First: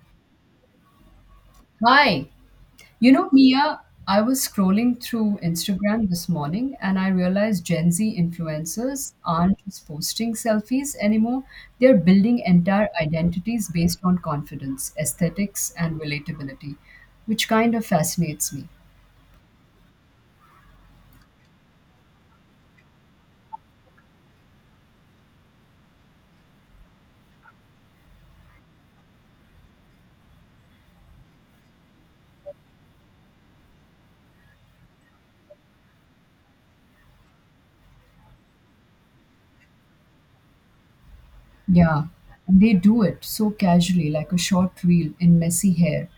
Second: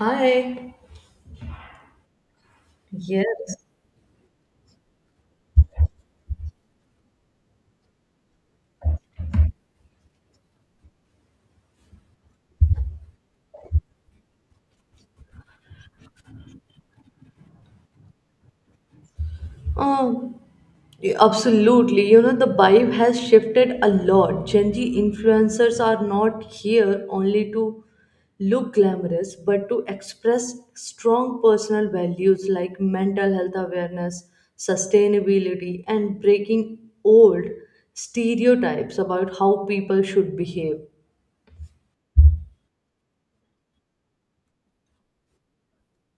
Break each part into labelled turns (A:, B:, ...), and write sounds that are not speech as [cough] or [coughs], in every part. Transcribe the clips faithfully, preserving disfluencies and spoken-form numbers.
A: Hi.
B: Hi. You know,
A: Yes.
B: Mia, I was scrolling through Instagram this morning and I realized Gen Z influencers aren't just posting selfies anymore. They're building entire identities based on confidence, aesthetics, and relatability, which kind of fascinates me.
A: Oh, y- absolutely. You know, the vibe has shifted a lot. Gen Z influencers are not here only to look glamorous, but to express strong personal values like mental health awareness, sustainability, and breaking old stereotypes about how people should behave.
B: Yeah, and they do it so casually, like a short reel in messy hair,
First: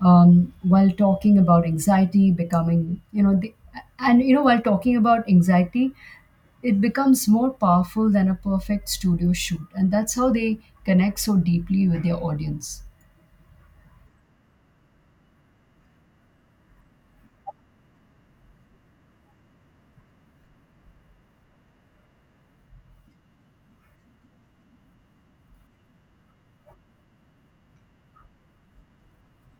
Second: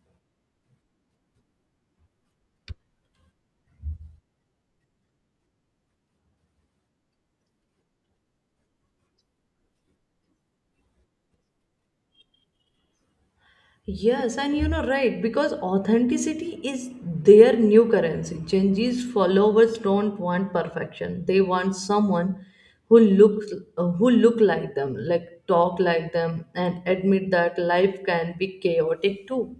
B: um, while talking about anxiety, becoming, you know, they, and, you know, while talking about anxiety, it becomes more powerful than a perfect studio shoot. And that's how they connect so deeply with their audience.
A: Yes, and you know, right, because authenticity is their new currency. Genji's followers don't want perfection. They want someone who looks uh, who look like them, like talk like them, and admit that life can be chaotic too.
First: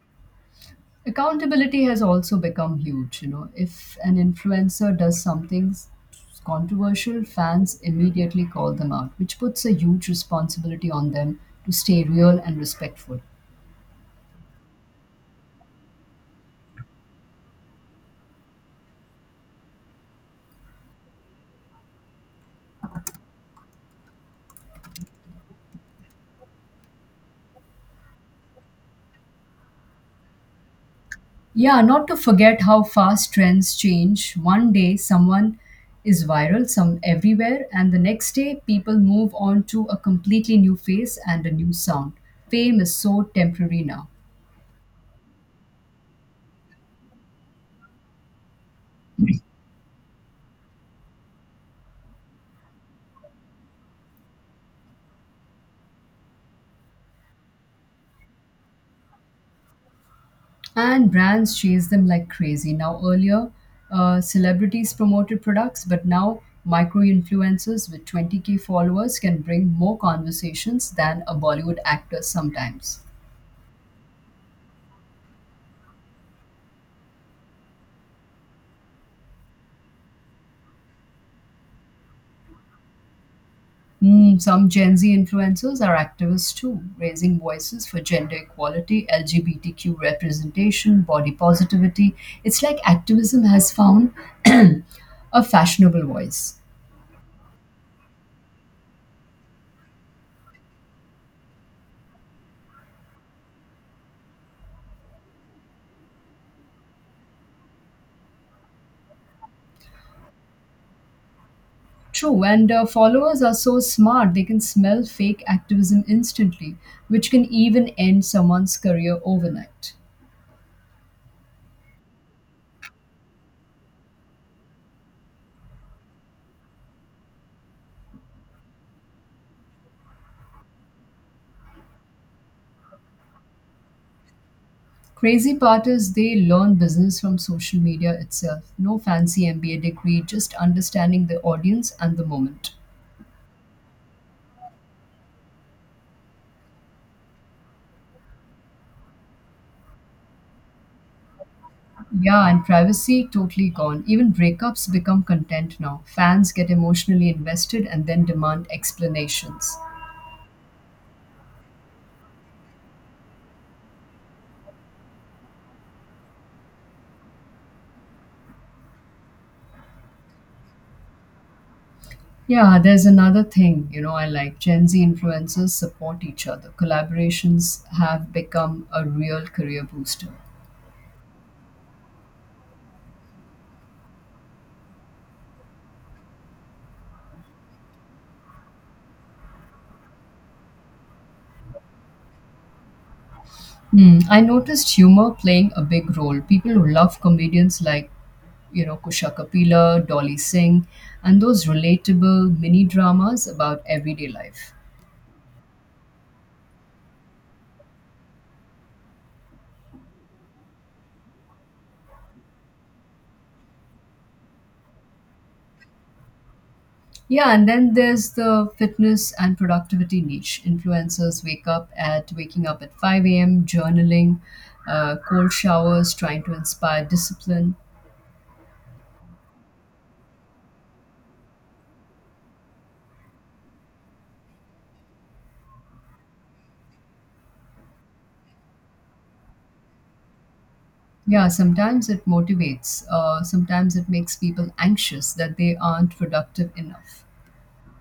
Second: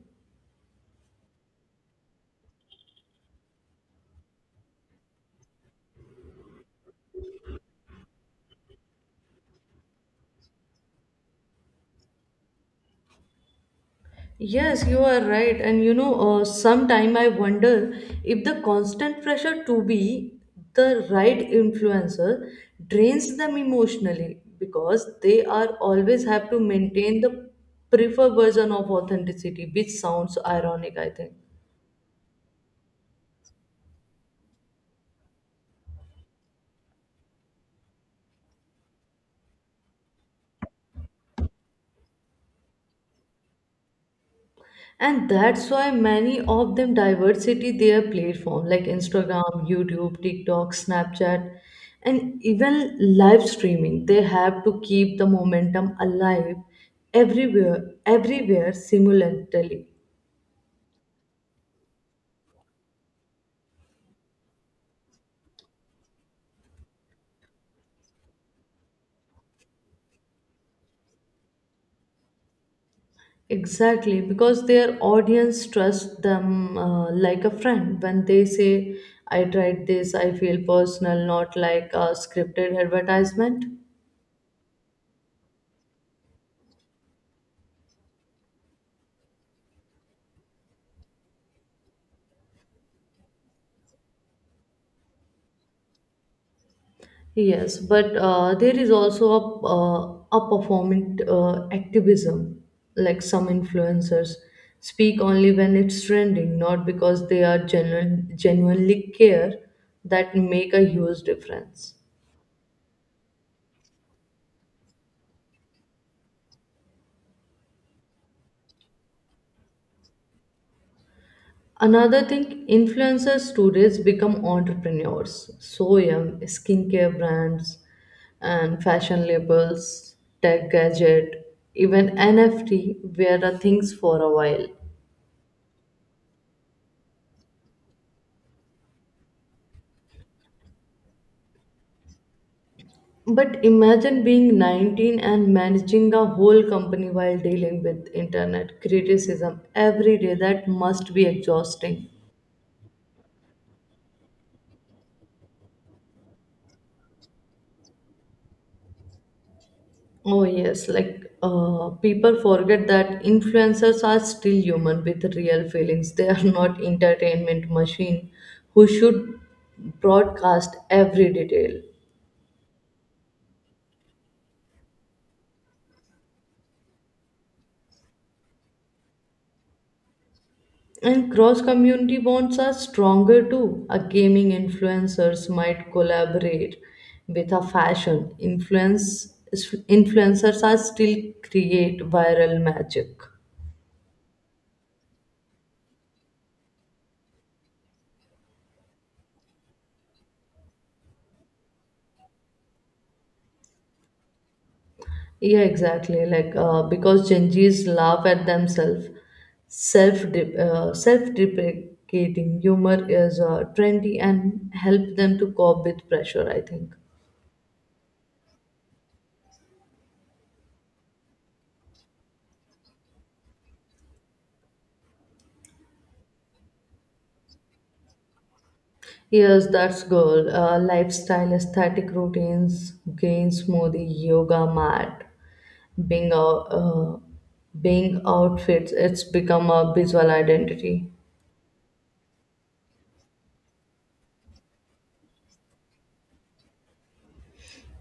B: Accountability has also become huge. You know, if an influencer does something s- controversial, fans immediately call them out, which puts a huge responsibility on them to stay real and respectful.
A: Yes, you are right. And you know, uh, sometime I wonder if the constant pressure to be the right influencer drains them emotionally because they are always have to maintain the preferred version of authenticity, which sounds ironic, I think.
B: Yeah, not to forget how fast trends change. One day someone is viral some everywhere and the next day people move on to a completely new face and a new sound. Fame is so temporary now.
A: And that's why many of them diversity their platform like Instagram, YouTube, TikTok, Snapchat, and even live streaming. They have to keep the momentum alive everywhere everywhere simultaneously.
B: And brands chase them like crazy. Now, earlier, uh, celebrities promoted products, but now micro influencers with twenty k followers can bring more conversations than a Bollywood actor sometimes.
A: Exactly, because their audience trusts them uh, like a friend when they say I tried this, I feel personal, not like a scripted advertisement.
B: Mm, some Gen Z influencers are activists too, raising voices for gender equality, L G B T Q representation, body positivity. It's like activism has found [clears throat] a fashionable voice.
A: Yes, but uh, there is also a uh, a performant uh, activism. Like some influencers speak only when it's trending, not because they are genuine, genuinely care that make a huge difference.
B: True, and uh, followers are so smart they can smell fake activism instantly, which can even end someone's career overnight.
A: Another thing, influencers today become entrepreneurs. So young, skincare brands and fashion labels, tech gadget, even N F T wear the things for a while.
B: Crazy part is they learn business from social media itself. No fancy M B A degree, just understanding the audience and the moment.
A: But imagine being nineteen and managing a whole company while dealing with internet criticism every day. That must be exhausting.
B: Yeah, and privacy totally gone. Even breakups become content now. Fans get emotionally invested and then demand explanations.
A: Oh, yes, like uh, people forget that influencers are still human with real feelings. They are not entertainment machine who should broadcast every detail.
B: Yeah, there's another thing, you know, I like Gen Z influencers support each other. Collaborations have become a real career booster.
A: And cross community bonds are stronger too. A gaming influencers might collaborate with a fashion influence. Influencers are still create viral magic.
B: Hmm. I noticed humor playing a big role. People who love comedians like, you know, Kusha Kapila, Dolly Singh, and those relatable mini dramas about everyday life.
A: Yeah, exactly. Like uh, because Gen Zs laugh at themselves, self uh, self deprecating humor is uh, trendy and help them to cope with pressure, I think.
B: Yeah, and then there's the fitness and productivity niche. Influencers wake up at waking up at five a m, journaling, uh, cold showers, trying to inspire discipline.
A: Yes, that's goal. Uh, lifestyle, aesthetic routines, gain smoothie, yoga mat, being out, uh, being outfits. It's become a visual identity,
B: Yeah, sometimes it motivates. Uh, sometimes it makes people anxious that they aren't productive enough.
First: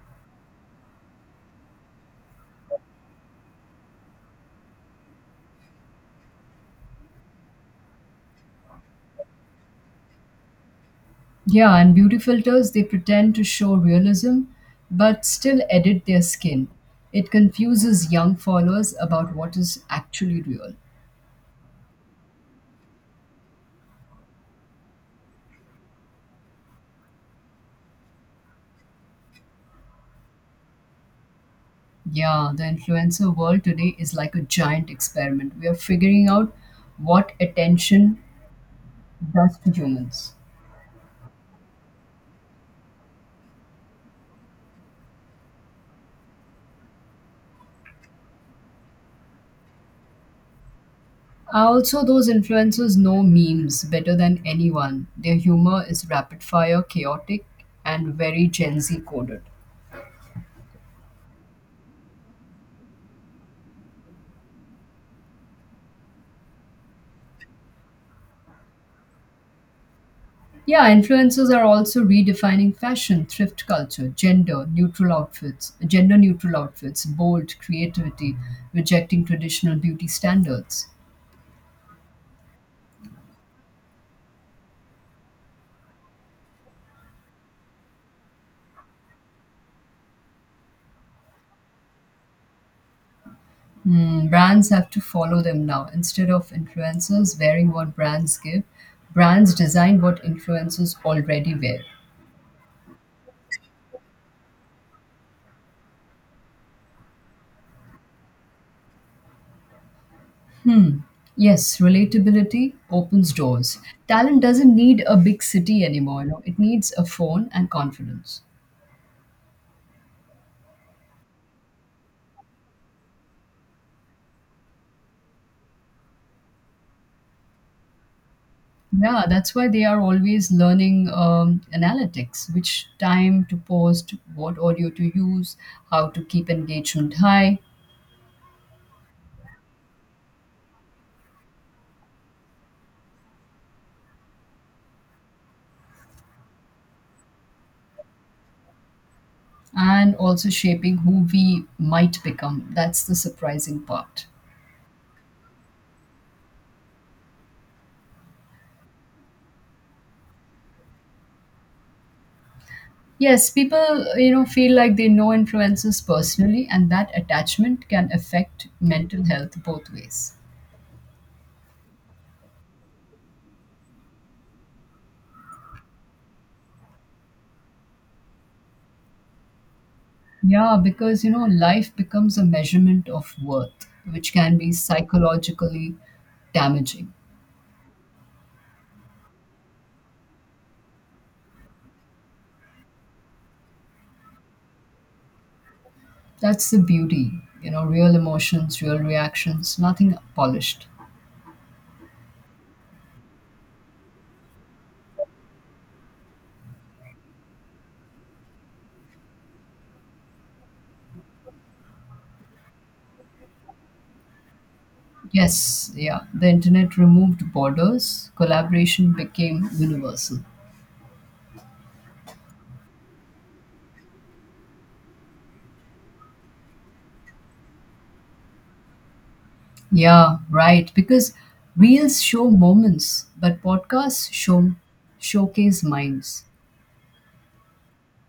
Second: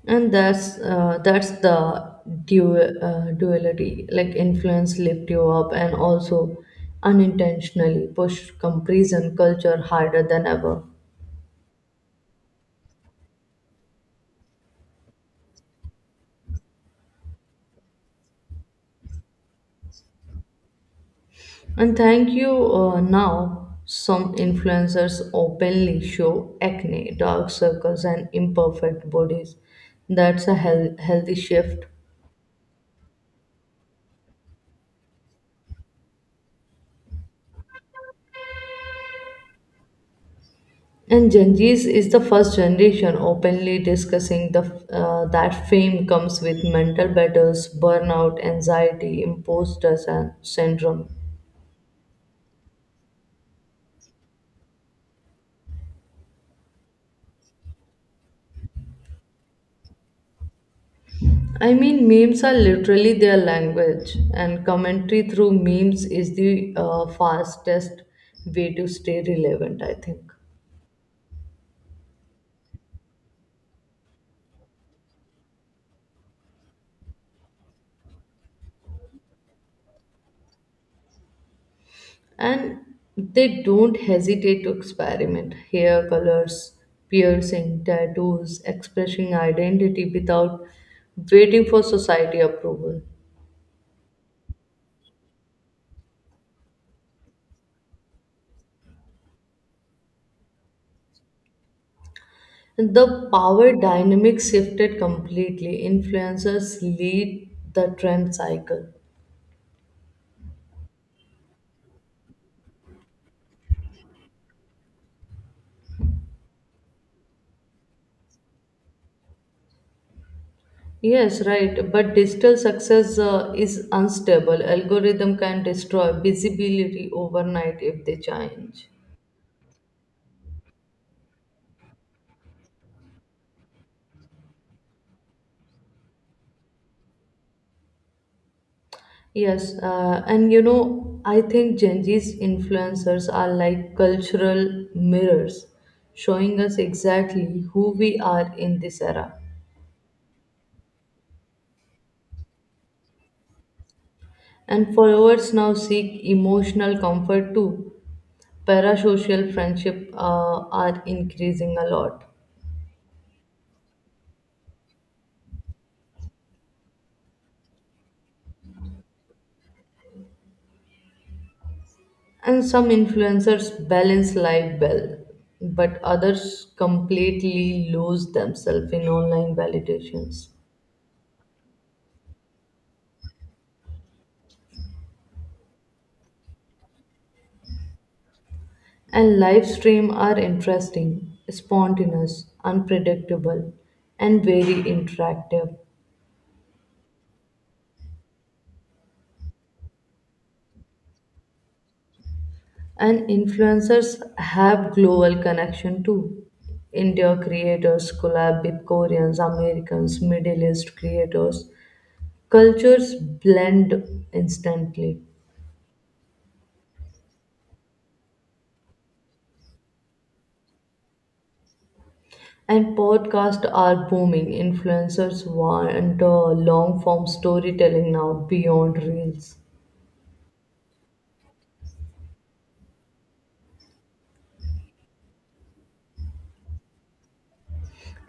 A: and that's uh, that's the dual uh, duality. Like influence lift you up, and also unintentionally push comparison culture harder than ever.
B: Yeah, and beauty filters, they pretend to show realism but still edit their skin. It confuses young followers about what is actually real.
A: And thank you uh, now, some influencers openly show acne, dark circles, and imperfect bodies. That's a heal- healthy shift.
B: Yeah, the influencer world today is like a giant experiment. We are figuring out what attention does to humans.
A: And Gen Z's is the first generation openly discussing the uh, that fame comes with mental battles, burnout, anxiety, imposter sy- syndrome.
B: Also, those influencers know memes better than anyone. Their humor is rapid fire, chaotic, and very Gen Z coded.
A: I mean, memes are literally their language, and commentary through memes is the uh, fastest way to stay relevant, I think.
B: Yeah, influencers are also redefining fashion, thrift culture, gender neutral outfits, gender neutral outfits, bold creativity, rejecting traditional beauty standards.
A: And they don't hesitate to experiment hair colors, piercing tattoos, expressing identity without waiting for society approval.
B: Hmm, brands have to follow them now. Instead of influencers wearing what brands give, brands design what influencers already wear.
A: The power dynamic shifted completely. Influencers lead the trend cycle.
B: Yes, relatability opens doors. Talent doesn't need a big city anymore. You know, it needs a phone and confidence.
A: Yes, right. But digital success uh, is unstable. Algorithm can destroy visibility overnight if they change.
B: Yeah, that's why they are always learning um, analytics, which time to post, what audio to use, how to keep engagement high,
A: Yes, uh, and you know, I think Gen Z's influencers are like cultural mirrors, showing us exactly who we are in this era.
B: and also shaping who we might become. That's the surprising part.
A: And followers now seek emotional comfort too. Parasocial friendship uh, are increasing a lot.
B: Yes, people you know feel like they know influencers personally, and that attachment can affect mental health both ways.
A: And some influencers balance life well, but others completely lose themselves in online validations.
B: Yeah, because you know, life becomes a measurement of worth, which can be psychologically damaging.
A: And live stream are interesting, spontaneous, unpredictable, and very interactive.
B: That's the beauty, you know, real emotions, real reactions, nothing polished.
A: And influencers have global connection too. India creators collab with Koreans, Americans, Middle East creators. Cultures blend instantly.
B: Yes, yeah, the internet removed borders, collaboration became universal.
A: And podcasts are booming. Influencers want long form storytelling now beyond reels.
B: Yeah, right, because reels show moments, but podcasts show showcase minds.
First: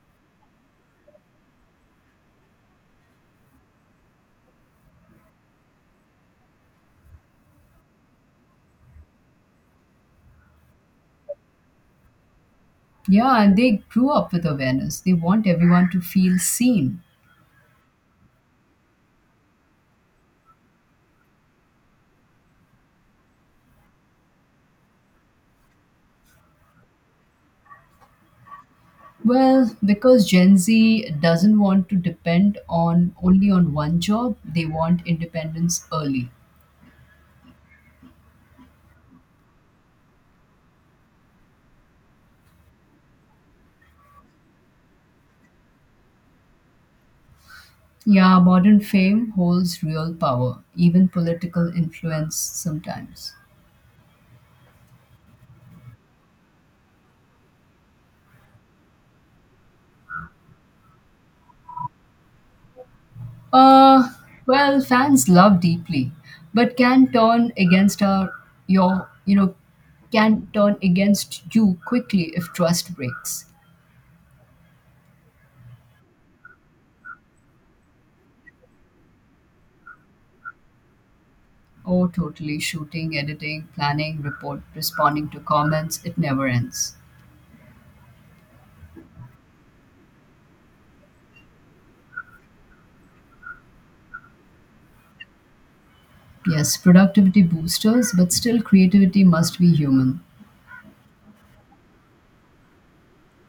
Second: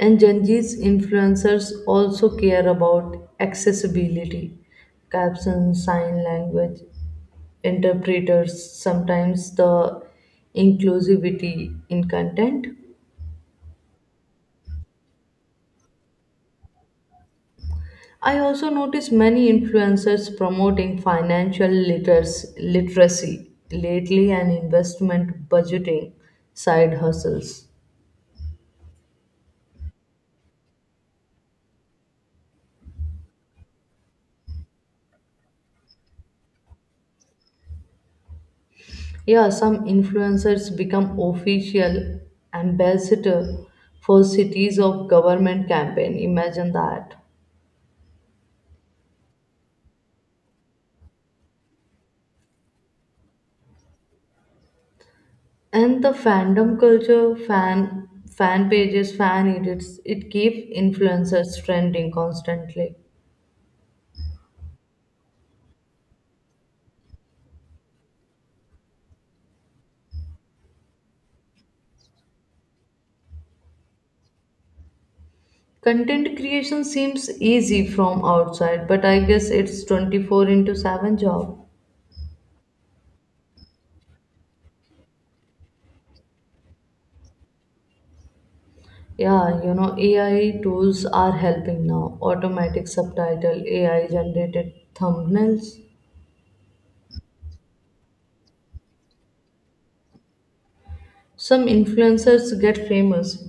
A: And Gen Z's influencers also care about accessibility, captions, sign language, interpreters, sometimes the inclusivity in content.
B: Yeah, and they grew up with awareness. They want everyone to feel seen.
A: I also notice many influencers promoting financial literacy, literacy lately and investment budgeting side hustles.
B: Well, because Gen Z doesn't want to depend on only on one job, they want independence early.
A: Yeah, some influencers become official ambassador for cities of government campaign. Imagine that.
B: Yeah, modern fame holds real power, even political influence sometimes.
A: And the fandom culture, fan fan pages, fan edits, it keeps influencers trending constantly.
B: Uh, well, fans love deeply, but can turn against our your you know can turn against you quickly if trust breaks.
A: Content creation seems easy from outside, but I guess it's twenty-four into seven job.
B: Oh, totally. Shooting, editing, planning, report, responding to comments, it never ends.
A: Yeah, you know, A I tools are helping now. Automatic subtitle, A I generated thumbnails.
B: Yes, productivity boosters, but still creativity must be human.
A: Some influencers get famous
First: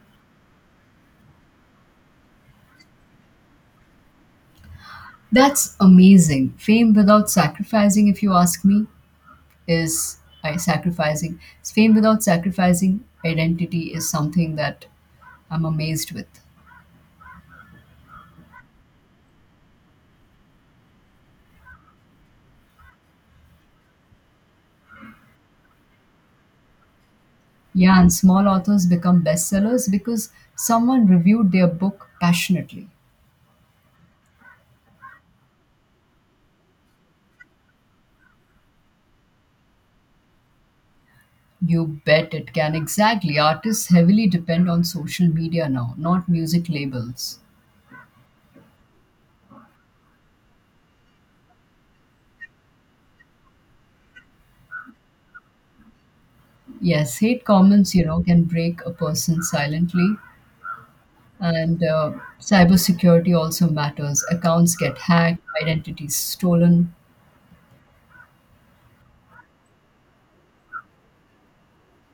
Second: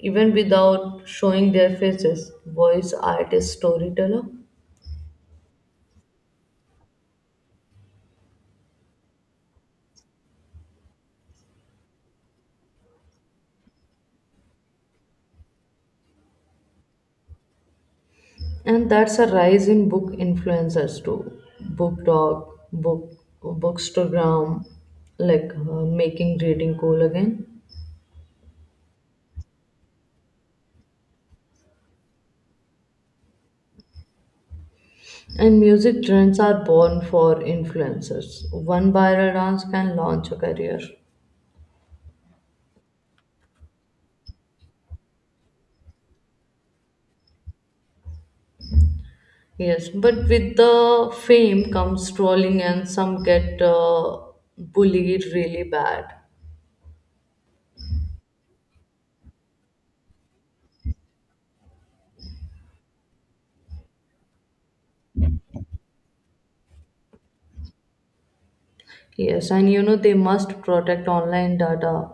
A: even without showing their faces. Voice artist, storyteller,
B: That's amazing. Fame without sacrificing, if you ask me, is I Sacrificing. Fame without sacrificing identity is something that I'm amazed with.
A: and that's a rise in book influencers too. Book talk, book bookstagram, like uh, making reading cool again.
B: Yeah, and small authors become bestsellers because someone reviewed their book passionately.
A: And music trends are born for influencers. One viral dance can launch a career.
B: You bet it can. Exactly. Artists heavily depend on social media now, not music labels.
A: Yes, but with the fame comes trolling, and some get uh, bullied really bad.
B: Yes, hate comments, you know, can break a person silently. And uh, cybersecurity also matters. Accounts get hacked, identities stolen.
A: Yes, and you know they must protect online data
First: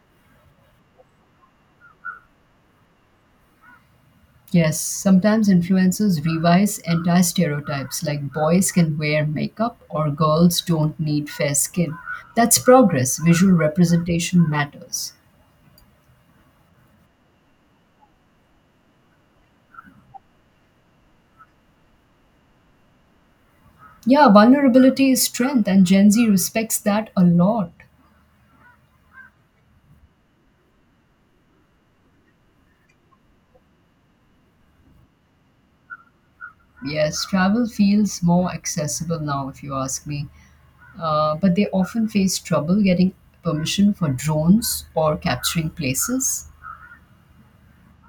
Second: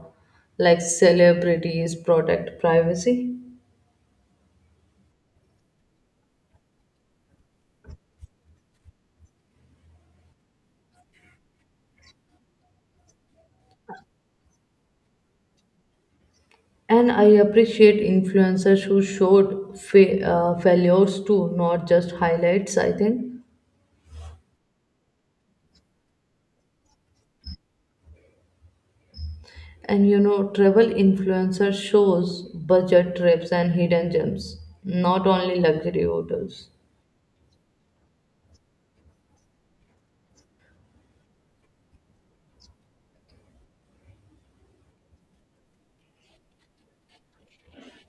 A: like celebrities protect privacy.
B: Yes, sometimes influencers revise entire stereotypes like boys can wear makeup or girls don't need fair skin. That's progress. Visual representation matters.
A: And I appreciate influencers who showed fa- uh, failures too, not just highlights, I think.
B: Yeah, vulnerability is strength, and Gen Z respects that a lot.
A: And you know, travel influencer shows budget trips and hidden gems, not only luxury hotels.
B: Yes, travel feels more accessible now, if you ask me. Uh, but they often face trouble getting permission for drones or capturing places.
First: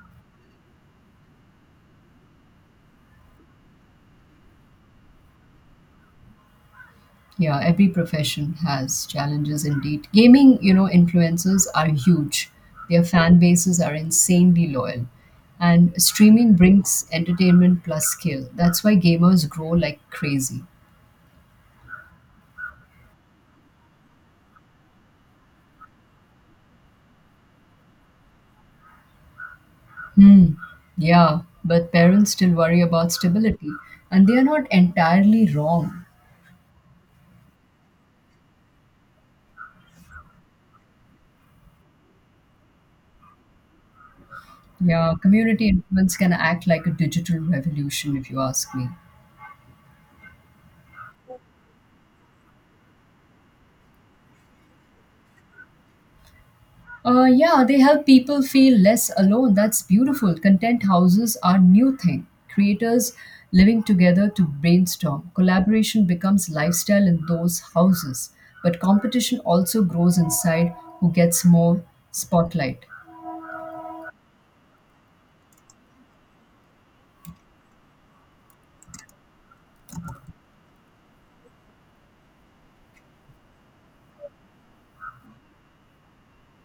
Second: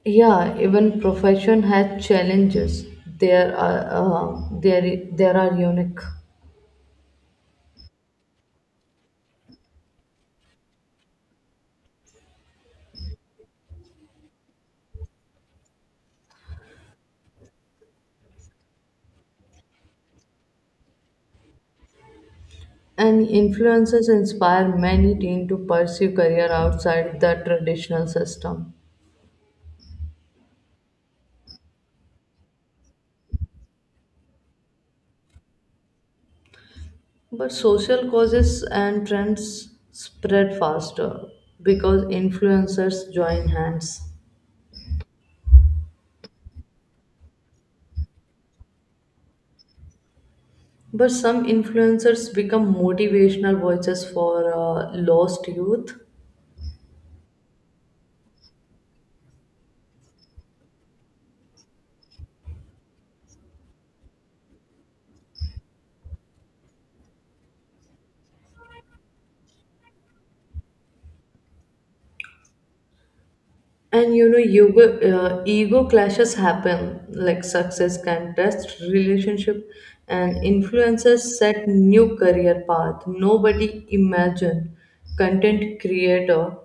A: Yeah, even profession has challenges. There are uh, there there are unique.
B: Yeah, every profession has challenges indeed. Gaming, you know, influencers are huge. Their fan bases are insanely loyal. And streaming brings entertainment plus skill. That's why gamers grow like crazy.
A: And influences inspire many teens to pursue career outside the traditional system.
B: Hmm. Yeah, but parents still worry about stability, and they are not entirely wrong.
A: But social causes and trends spread faster because influencers join hands.
B: Yeah, community influence can act like a digital revolution, if you ask me.
A: But some influencers become motivational voices for uh, lost youth.
B: Uh, yeah, they help people feel less alone. That's beautiful. Content houses are new thing. Creators living together to brainstorm. Collaboration becomes lifestyle in those houses. But competition also grows inside who gets more spotlight.
A: And you know, ego, uh, ego clashes happen, like success can test relationship, and influencers set new career path. Nobody imagined content creator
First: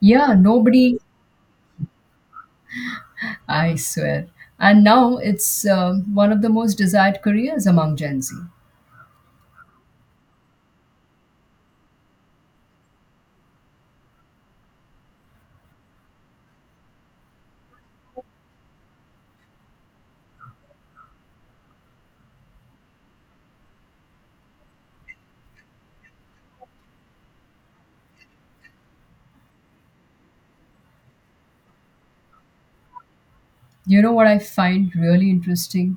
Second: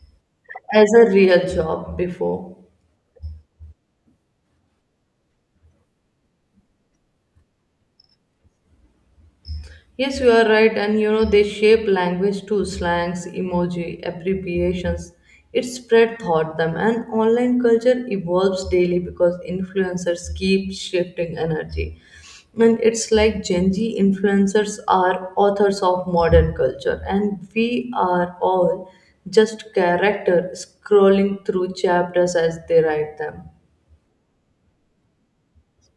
B: Yeah,
A: as
B: nobody,
A: a real job before.
B: I swear. And now it's uh, one of the most desired careers among Gen Z.
A: Yes, you are right, and you know they shape language too, slangs, emoji, abbreviations. It spread thought them, and online culture evolves daily because influencers keep shifting energy. And it's like Gen Z influencers are authors of modern culture, and we are all just character scrolling through chapters as they write them.
B: You know what I find really interesting?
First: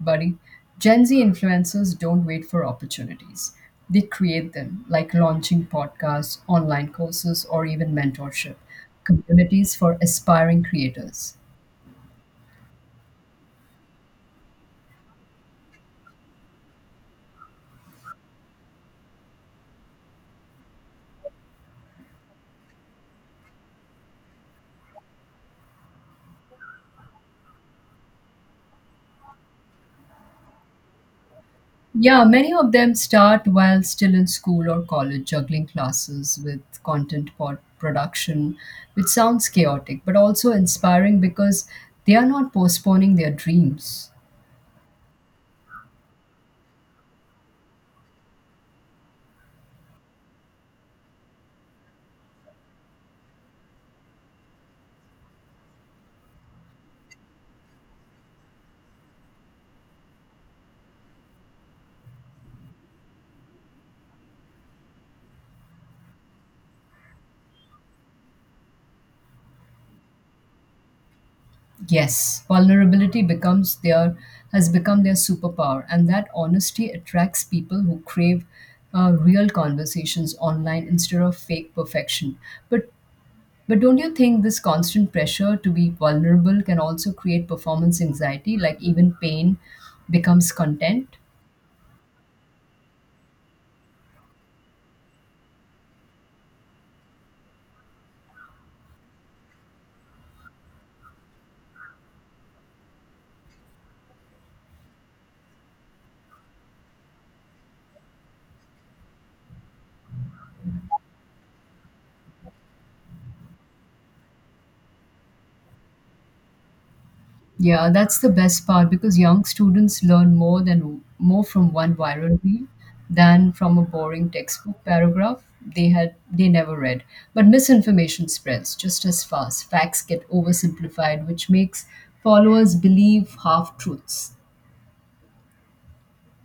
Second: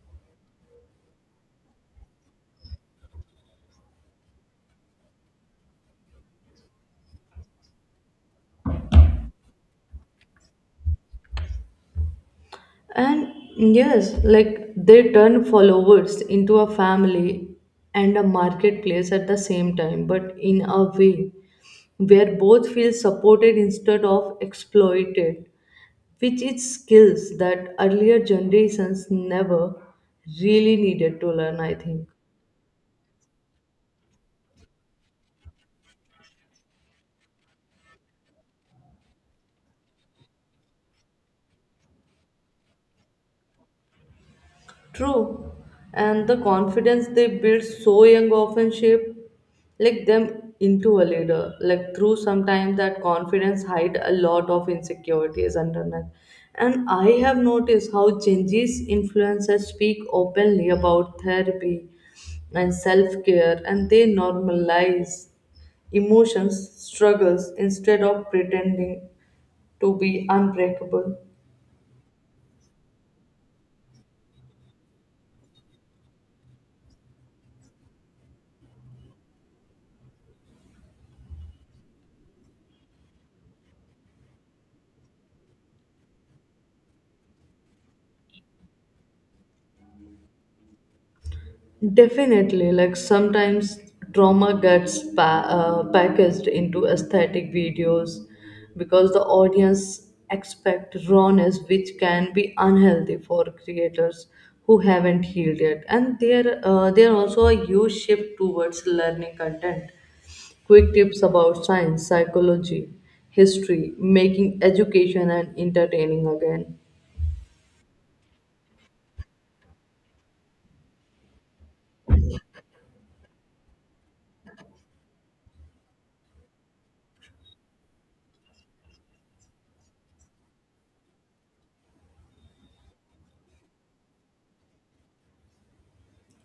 B: Buddy. Gen Z influencers don't wait for opportunities, they create them, like launching podcasts, online courses, or even mentorship communities for aspiring creators.
A: And yes, like they turn followers into a family and a marketplace at the same time, but in a way where both feel supported instead of exploited, which is skills that earlier generations never really needed to learn, I think.
B: Yeah, many of them start while still in school or college, juggling classes with content pod production, which sounds chaotic but also inspiring because they are not postponing their dreams.
A: True. And the confidence they build so young often shape like them into a leader. Like through sometimes that confidence hide a lot of insecurities underneath. And I have noticed how Gen Z's influencers speak openly about therapy and self-care, and they normalize emotions, struggles instead of pretending to be unbreakable.
B: Yes, vulnerability becomes their has become their superpower, and that honesty attracts people who crave uh, real conversations online instead of fake perfection. But but don't you think this constant pressure to be vulnerable can also create performance anxiety, like even pain becomes content?
A: Definitely, like sometimes drama gets pa- uh, packaged into aesthetic videos because the audience expect rawness, which can be unhealthy for creators who haven't healed yet. And there, uh, there also a huge shift towards learning content, quick tips about science, psychology, history, making education and entertaining again.
B: Yeah, that's the best part because young students learn more than more from one viral reel than from a boring textbook paragraph they had they never read. But misinformation spreads just as fast. Facts get oversimplified, which makes followers believe half truths.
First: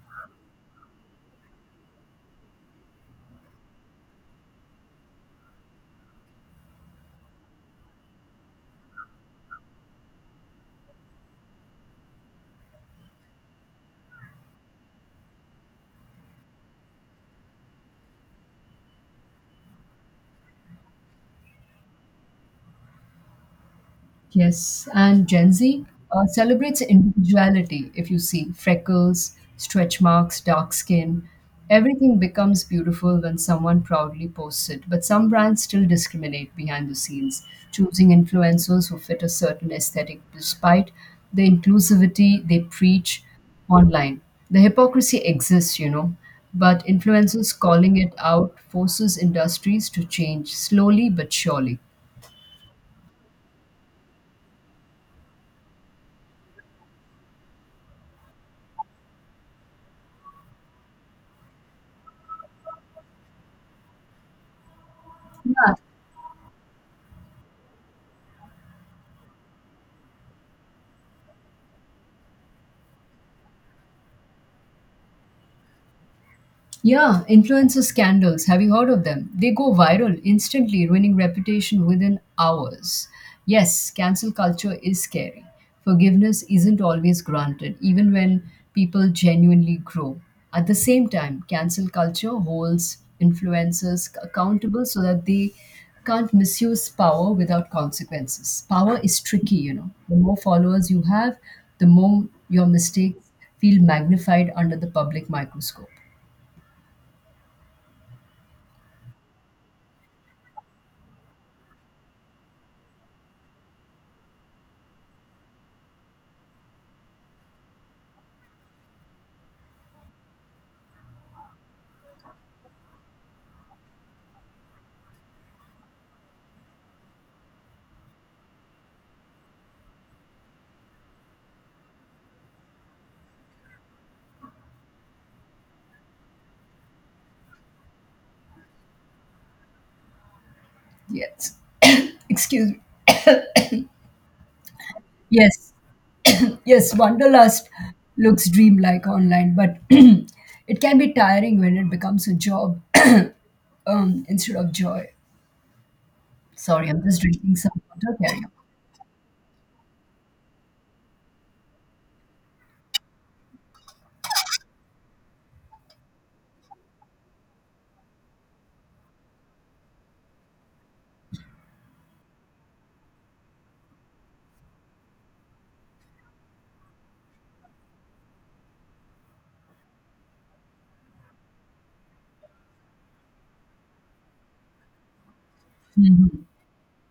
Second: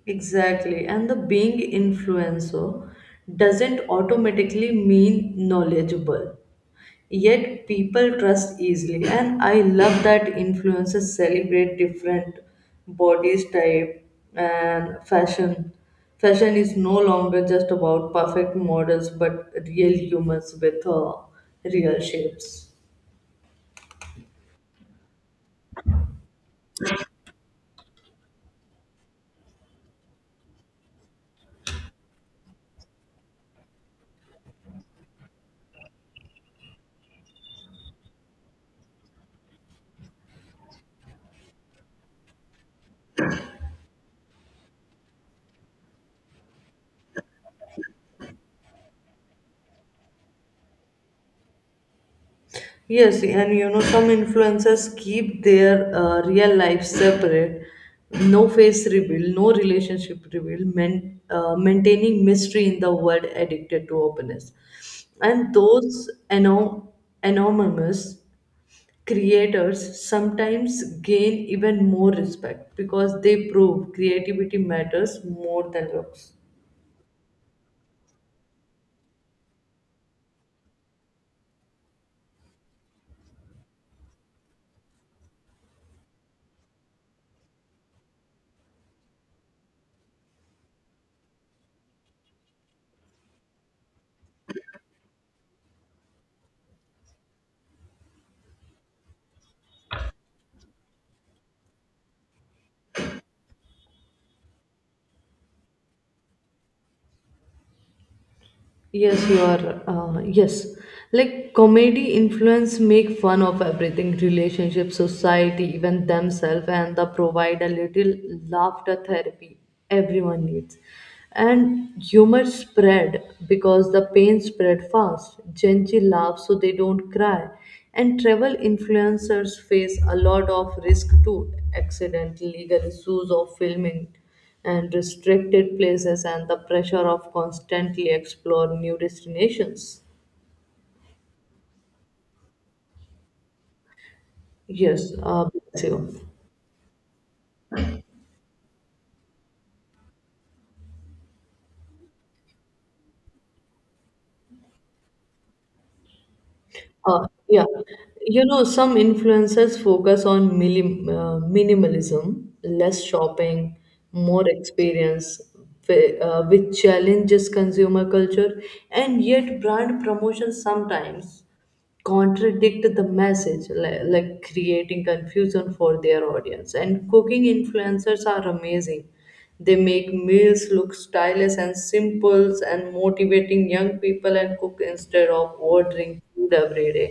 A: Exactly. And the being influencer doesn't automatically mean knowledgeable. Yet people trust easily. And I love that influencers celebrate different bodies type and fashion. Fashion is no longer just about perfect models, but real humans with uh, real shapes.
B: Yes, and Gen Z uh, celebrates individuality. If you see freckles, stretch marks, dark skin, everything becomes beautiful when someone proudly posts it. But some brands still discriminate behind the scenes, choosing influencers who fit a certain aesthetic despite the inclusivity they preach online. The hypocrisy exists, you know, but influencers calling it out forces industries to change slowly but surely.
A: Yes, and you know, some influencers keep their uh, real life separate. No face reveal, no relationship reveal, men, uh, maintaining mystery in the world addicted to openness. And
B: Yeah.
A: those anom- anonymous creators sometimes gain even more respect because they prove creativity matters more than looks.
B: Yeah, influencer scandals. Have you heard of them? They go viral instantly, ruining reputation within hours. Yes, cancel culture is scary. Forgiveness isn't always granted, even when people genuinely grow. At the same time, cancel culture holds influencers accountable so that they can't misuse power without consequences. Power is tricky, you know. The more followers you have, the more your mistakes feel magnified under the public microscope.
A: Yes, you are. Uh, yes, like comedy influence make fun of everything, relationship, society, even themselves, and they provide a little laughter therapy everyone needs. And humor spread because the pain spread fast. Gen Z laughs so they don't cry. And travel influencers face a lot of risk too, accident, legal issues, or filming and restricted places and the pressure of constantly explore new destinations.
B: Yes. [coughs] Excuse me.
A: Yes, uh,
B: Yes.
A: bless you.
B: Yes, Wanderlust looks dreamlike online, but [coughs] [clears throat] it can be tiring when it becomes a job [coughs] um, instead of joy. Sorry, I'm just
A: Uh,
B: drinking
A: yeah,
B: some water. Carry
A: you
B: on.
A: know, some influencers focus on minim uh, minimalism, less shopping, more experience, whi- uh, which challenges consumer culture, and yet brand promotion sometimes contradict the message, like, like creating confusion for their audience. And cooking influencers are amazing. They make meals look stylish and simple and motivating young people and cook instead of ordering
B: Mm-hmm.
A: food every day.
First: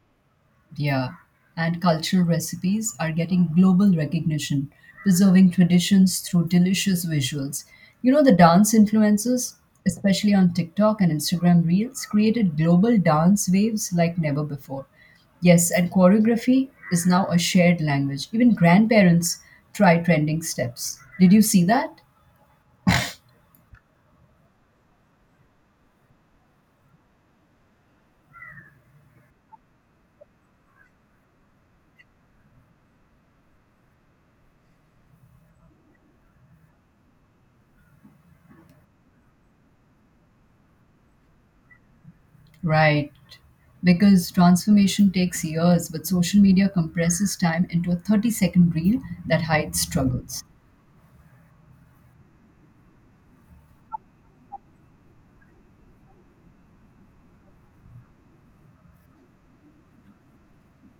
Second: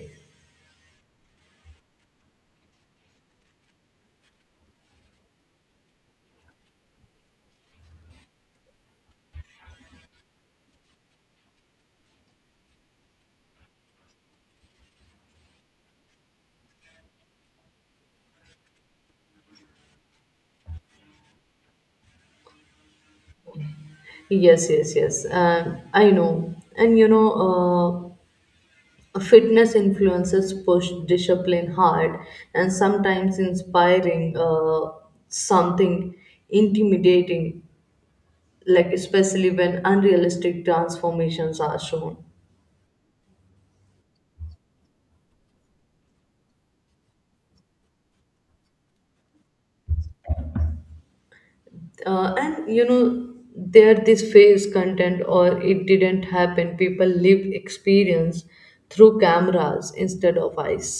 B: Yeah, and cultural recipes are getting global recognition, preserving traditions through delicious visuals. You know, the dance influencers, especially on TikTok and Instagram Reels, created global dance waves like never before. Yes, and choreography is now a shared language. Even grandparents try trending steps. Did you see that?
A: Yes, yes, yes. Um, I know. And you know, uh, fitness influencers push discipline hard and sometimes inspiring uh, something intimidating, like especially when unrealistic transformations are shown.
B: Right. Because transformation takes years, but social media compresses time into a thirty second reel that hides struggles.
A: Uh, and you know there this phase content or it didn't happen, people live experience through cameras instead of eyes.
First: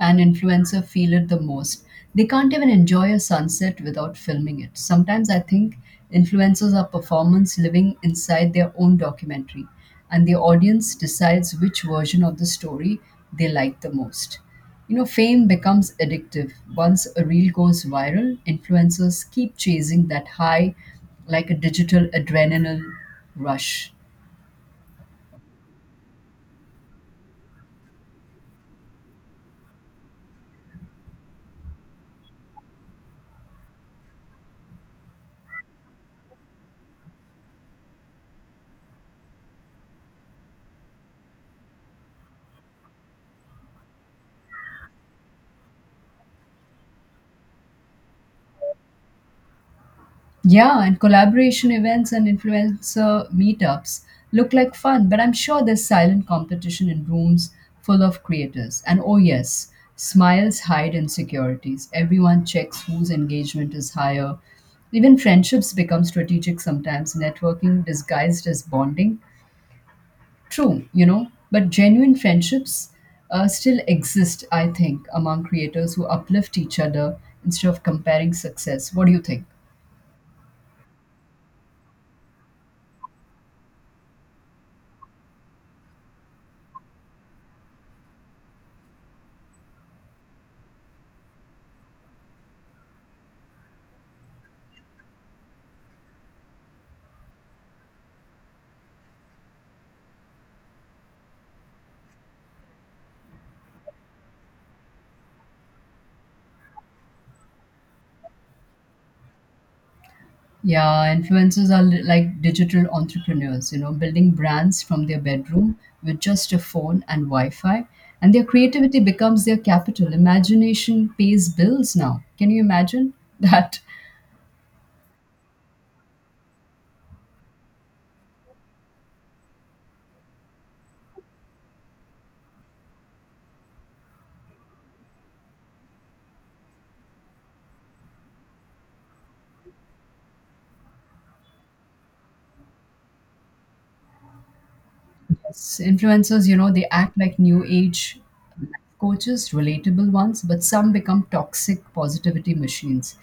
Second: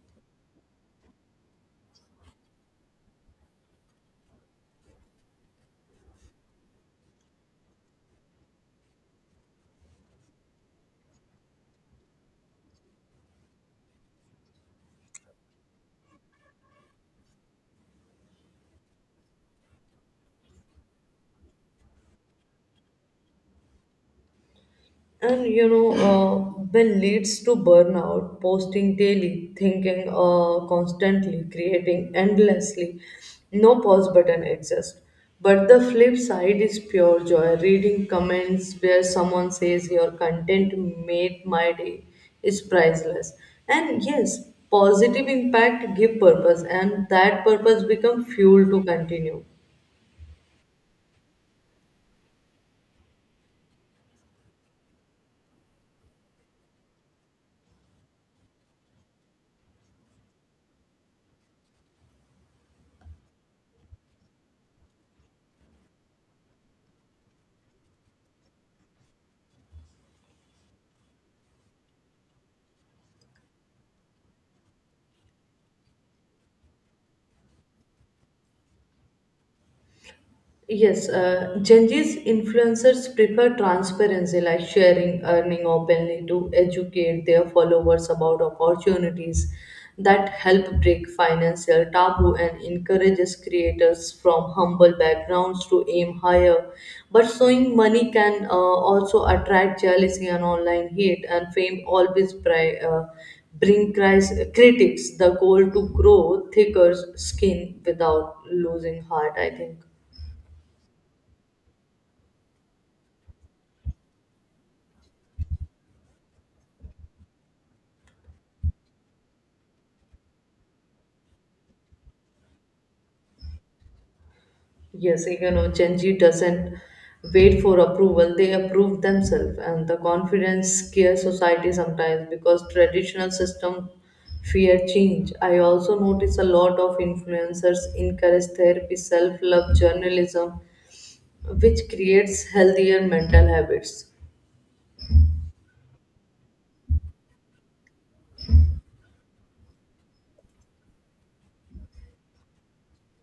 B: And influencer feel it the most. They can't even enjoy a sunset without filming it. Sometimes I think influencers are performance living inside their own documentary, and the audience decides which version of the story they like the most. You know, fame becomes addictive. Once a reel goes viral, influencers keep chasing that high like a digital adrenaline rush.
A: And you know uh, when leads to burnout, posting daily, thinking uh, constantly, creating endlessly, no pause button exists. But the flip side is pure joy, reading comments where someone says your content made my day is priceless. And yes, positive impact give purpose, and that purpose become fuel to continue.
B: Yeah, and collaboration events and influencer meetups look like fun, but I'm sure there's silent competition in rooms full of creators. And oh, yes, smiles hide insecurities. Everyone checks whose engagement is higher. Even friendships become strategic sometimes, networking disguised as bonding. True, you know, but genuine friendships uh, still exist, I think, among creators who uplift each other instead of comparing success. What do you think?
A: Yes, uh, Gen Z's influencers prefer transparency like sharing, earning openly to educate their followers about opportunities that help break financial taboo and encourages creators from humble backgrounds to aim higher. But showing money can uh, also attract jealousy and online hate, and fame always pri- uh, bring cris- critics the goal to grow thicker skin without losing heart, I think.
B: Yeah, influencers are li- like digital entrepreneurs, you know, building brands from their bedroom with just a phone and Wi Fi. And their creativity becomes their capital. Imagination pays bills now. Can you imagine [laughs] that?
A: Yes, you know, Gen Z doesn't wait for approval, they approve themselves. And the confidence scares society sometimes because traditional system fear change. I also notice a lot of influencers encourage therapy, self-love, journalism, which creates healthier mental habits.
B: Yes, influencers, you know, they act like new age coaches, relatable ones, but some become toxic positivity machines,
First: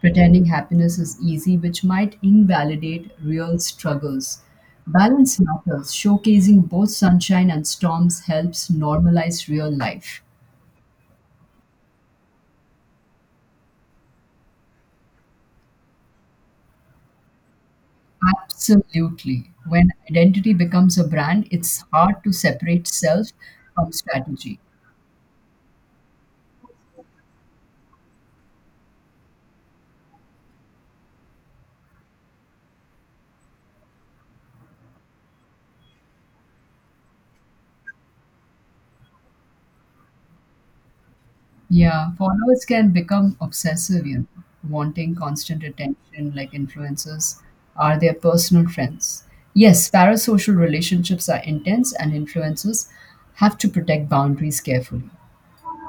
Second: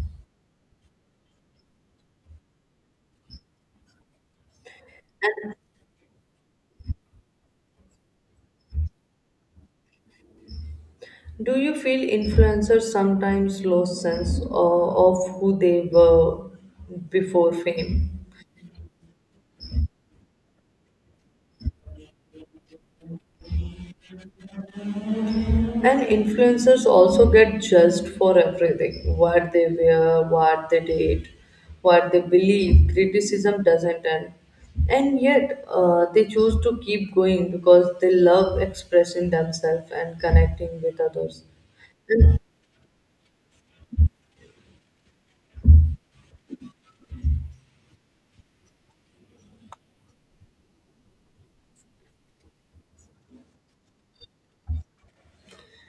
B: pretending happiness is easy, which might invalidate real struggles. Balance matters. Showcasing both sunshine and storms helps normalize real life.
A: Do you feel influencers sometimes lose sense of, of who they were before fame?
B: Absolutely. When identity becomes a brand, it's hard to separate self from strategy.
A: And influencers also get judged for everything what they wear, what they date, what they believe. Criticism doesn't end. And yet, uh, they choose to keep going because they love expressing themselves and connecting with others.
B: Yeah,
A: And,
B: followers can become obsessive, you know, wanting constant attention like influencers are their personal friends. Yes, parasocial relationships are intense and influencers have to protect boundaries carefully.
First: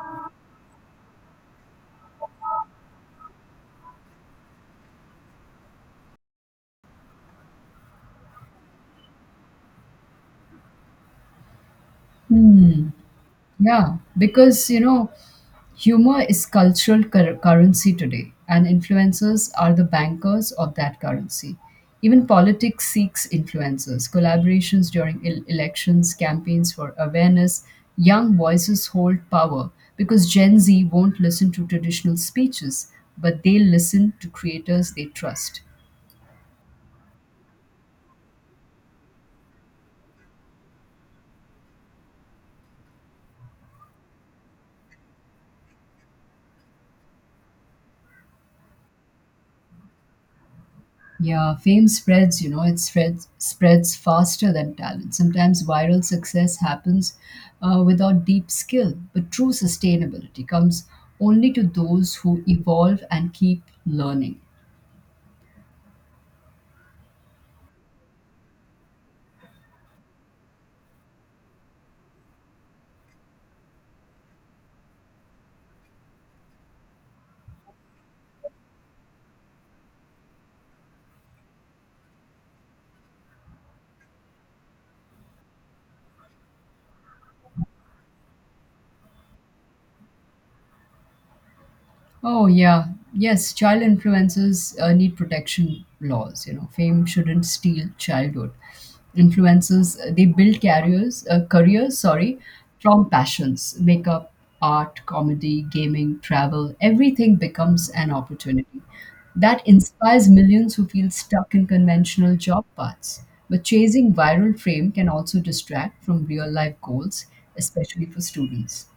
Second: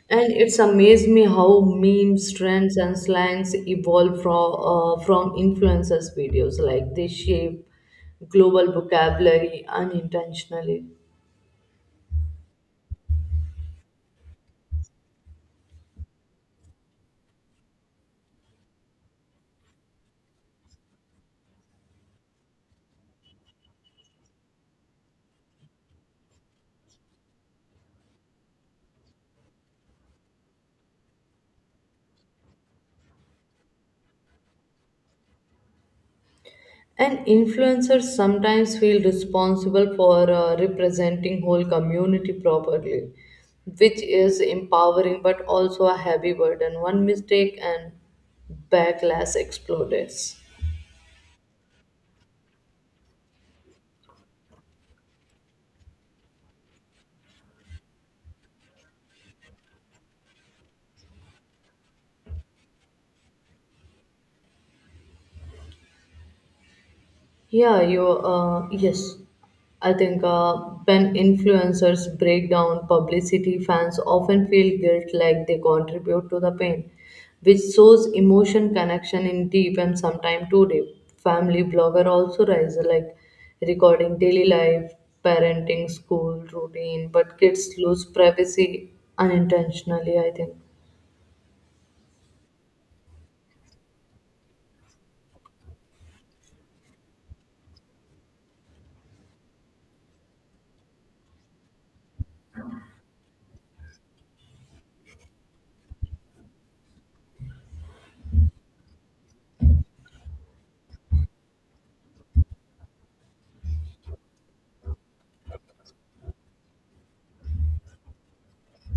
A: and it's amazed me how memes, trends, and slangs evolve from, uh, from influencers' videos. Like they shape global vocabulary unintentionally.
B: Yeah, because you know, humor is cultural cur- currency today, and influencers are the bankers of that currency. Even politics seeks influencers, collaborations during el- elections, campaigns for awareness. Young voices hold power because Gen Z won't listen to traditional speeches, but they listen to creators they trust.
A: And influencers sometimes feel responsible for uh, representing whole community properly, which is empowering but also a heavy burden. One mistake and backlash explodes.
B: Yeah, fame spreads, you know, it spreads spreads faster than talent. Sometimes viral success happens uh, without deep skill, but true sustainability comes only to those who evolve and keep learning.
A: Yeah, you uh, yes. I think uh, when influencers break down publicity, fans often feel guilt like they contribute to the pain, which shows emotion connection in deep and sometimes too deep. Family blogger also rise like recording daily life, parenting, school routine, but kids lose privacy unintentionally, I think.
B: Oh, yeah. Yes, child influencers uh, need protection laws. You know, fame shouldn't steal childhood. Influencers, uh, they build careers, uh, careers, sorry, from passions, makeup, art, comedy, gaming, travel, everything becomes an opportunity. That inspires millions who feel stuck in conventional job paths. But chasing viral fame can also distract from real life goals, especially for students.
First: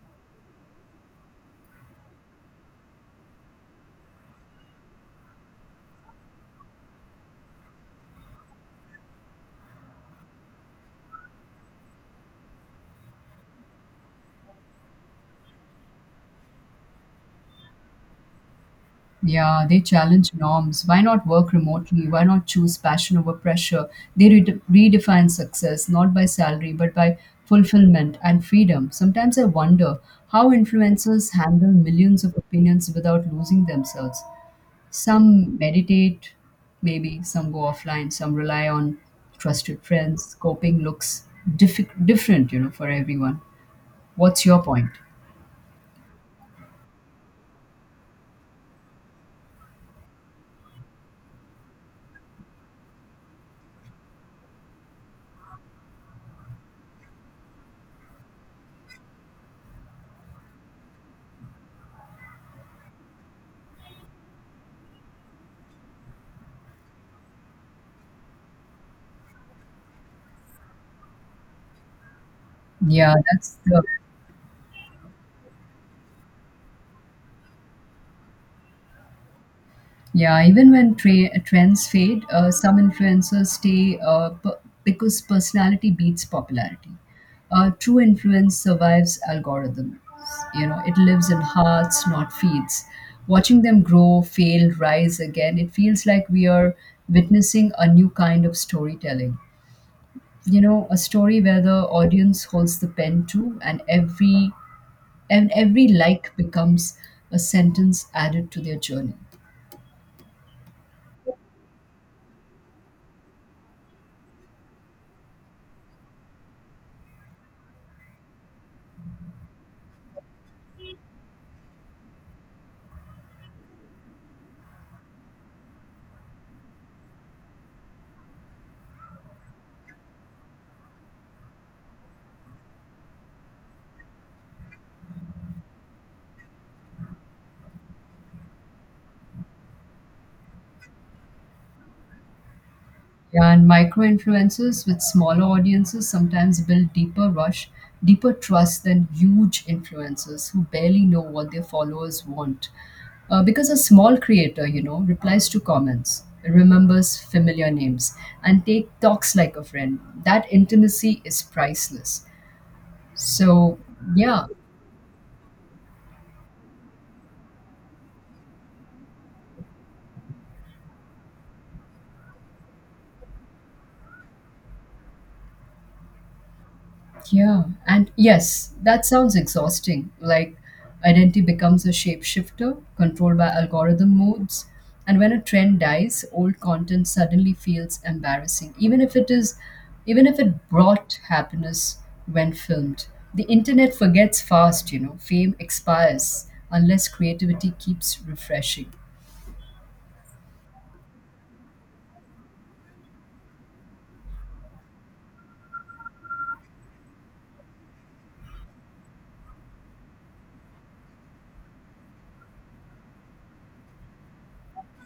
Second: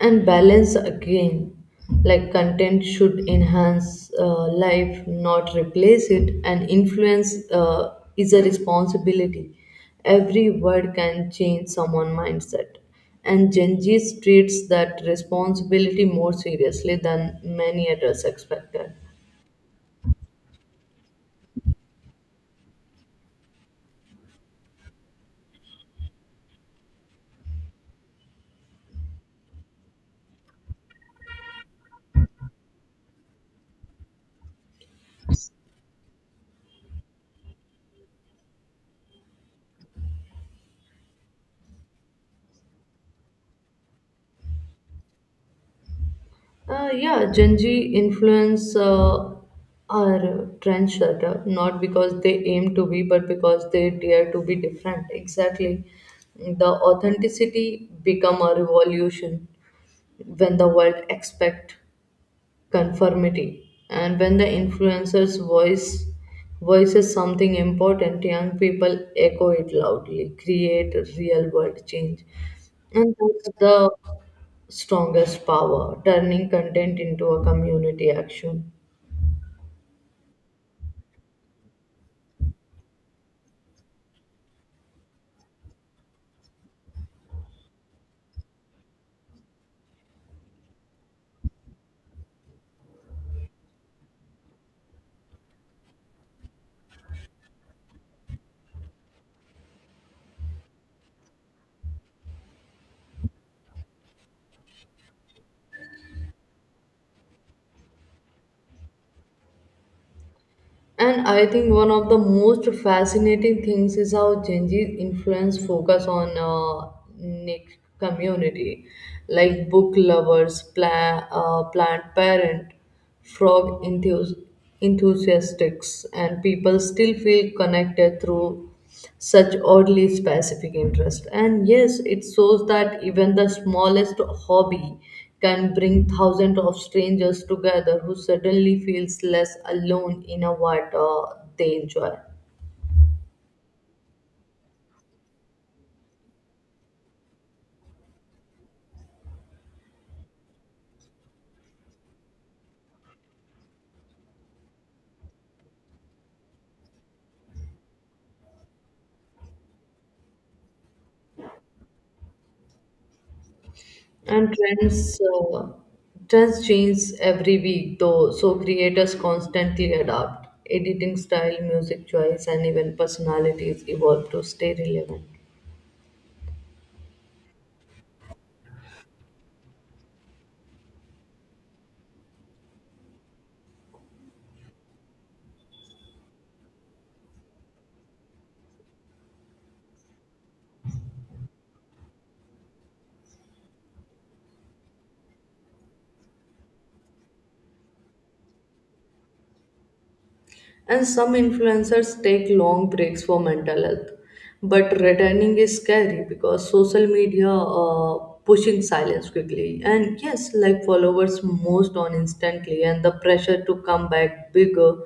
A: And balance again, like content should enhance uh, life, not replace it. And influence uh, is a responsibility. Every word can change someone's mindset, and Gen Z treats that responsibility more seriously than many adults expected.
B: Yeah, they challenge norms. Why not work remotely? Why not choose passion over pressure? They re- redefine success not by salary but by fulfillment and freedom. Sometimes I wonder how influencers handle millions of opinions without losing themselves. Some meditate, maybe some go offline, some rely on trusted friends. Coping looks diff- different, you know, for everyone. What's your point?
A: Uh, yeah, Gen Z influence uh, are trendsetter, not because they aim to be, but because they dare to be different. Exactly. The authenticity become a revolution when the world expect conformity. And when the influencer's voice voices something important, young people echo it loudly, create real world change. And
B: Yeah,
A: that's
B: that's the
A: the strongest power, turning content into a community action.
B: Yeah, even when tra- trends fade, uh, some influencers stay uh, p- because personality beats popularity. Uh, true influence survives algorithms. You know, it lives in hearts, not feeds. Watching them grow, fail, rise again, it feels like we are witnessing a new kind of storytelling. You know, a story where the audience holds the pen too, and every and every like becomes a sentence added to their journey.
A: And I think one of the most fascinating things is how Gen Z influence focus on uh, niche community, like book lovers, pla- uh, plant parent, frog enthus- enthusiasts, and people still feel connected through such oddly specific interest. And yes, it shows that even the smallest hobby can bring thousands of strangers together who suddenly feels less alone in a what uh, they enjoy.
B: Yeah, and micro influencers with smaller audiences sometimes build deeper rush, deeper trust than huge influencers who barely know what their followers want. Uh, because a small creator, you know, replies to comments, remembers familiar names, and take talks like a friend. That intimacy is priceless. So, yeah,
A: And trends uh, trends change every week, though, so creators constantly adapt editing style, music choice, and even personalities evolve to stay relevant.
B: yeah, and yes, that sounds exhausting. Like, identity becomes a shapeshifter controlled by algorithm modes. And when a trend dies, old content suddenly feels embarrassing, even if it is, even if it brought happiness when filmed. The internet forgets fast, you know, fame expires unless creativity keeps refreshing.
A: And some influencers take long breaks for mental health. But returning is scary because social media uh, pushing silence quickly. And yes, like followers most on instantly, and the pressure to come back bigger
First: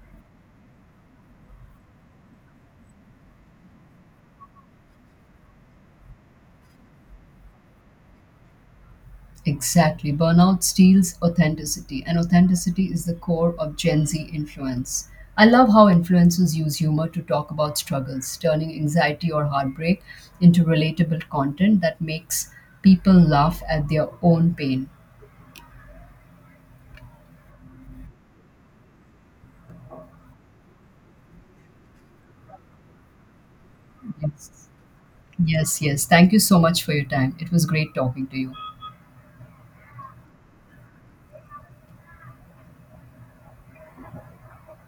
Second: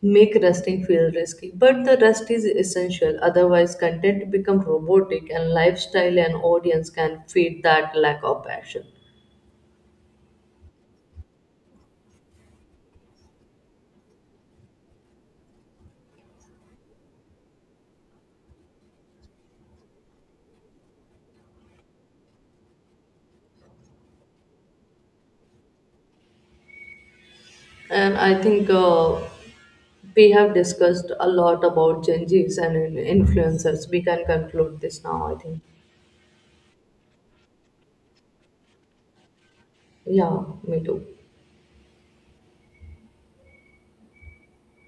A: make resting feel risky. But the rest is essential. Otherwise, content become robotic, and lifestyle and audience can feed that lack of passion.
B: Exactly. Burnout steals authenticity, and authenticity is the core of Gen Z influence. I love how influencers use humor to talk about struggles, turning anxiety or heartbreak into relatable content that makes people laugh at their own pain.
A: And I think uh, we have discussed a lot about Gen Zs and in- influencers. We can
B: Yes,
A: conclude this now, I think.
B: yes, yes. Thank you so much for your time. It was great talking to you.
A: Yeah, me too.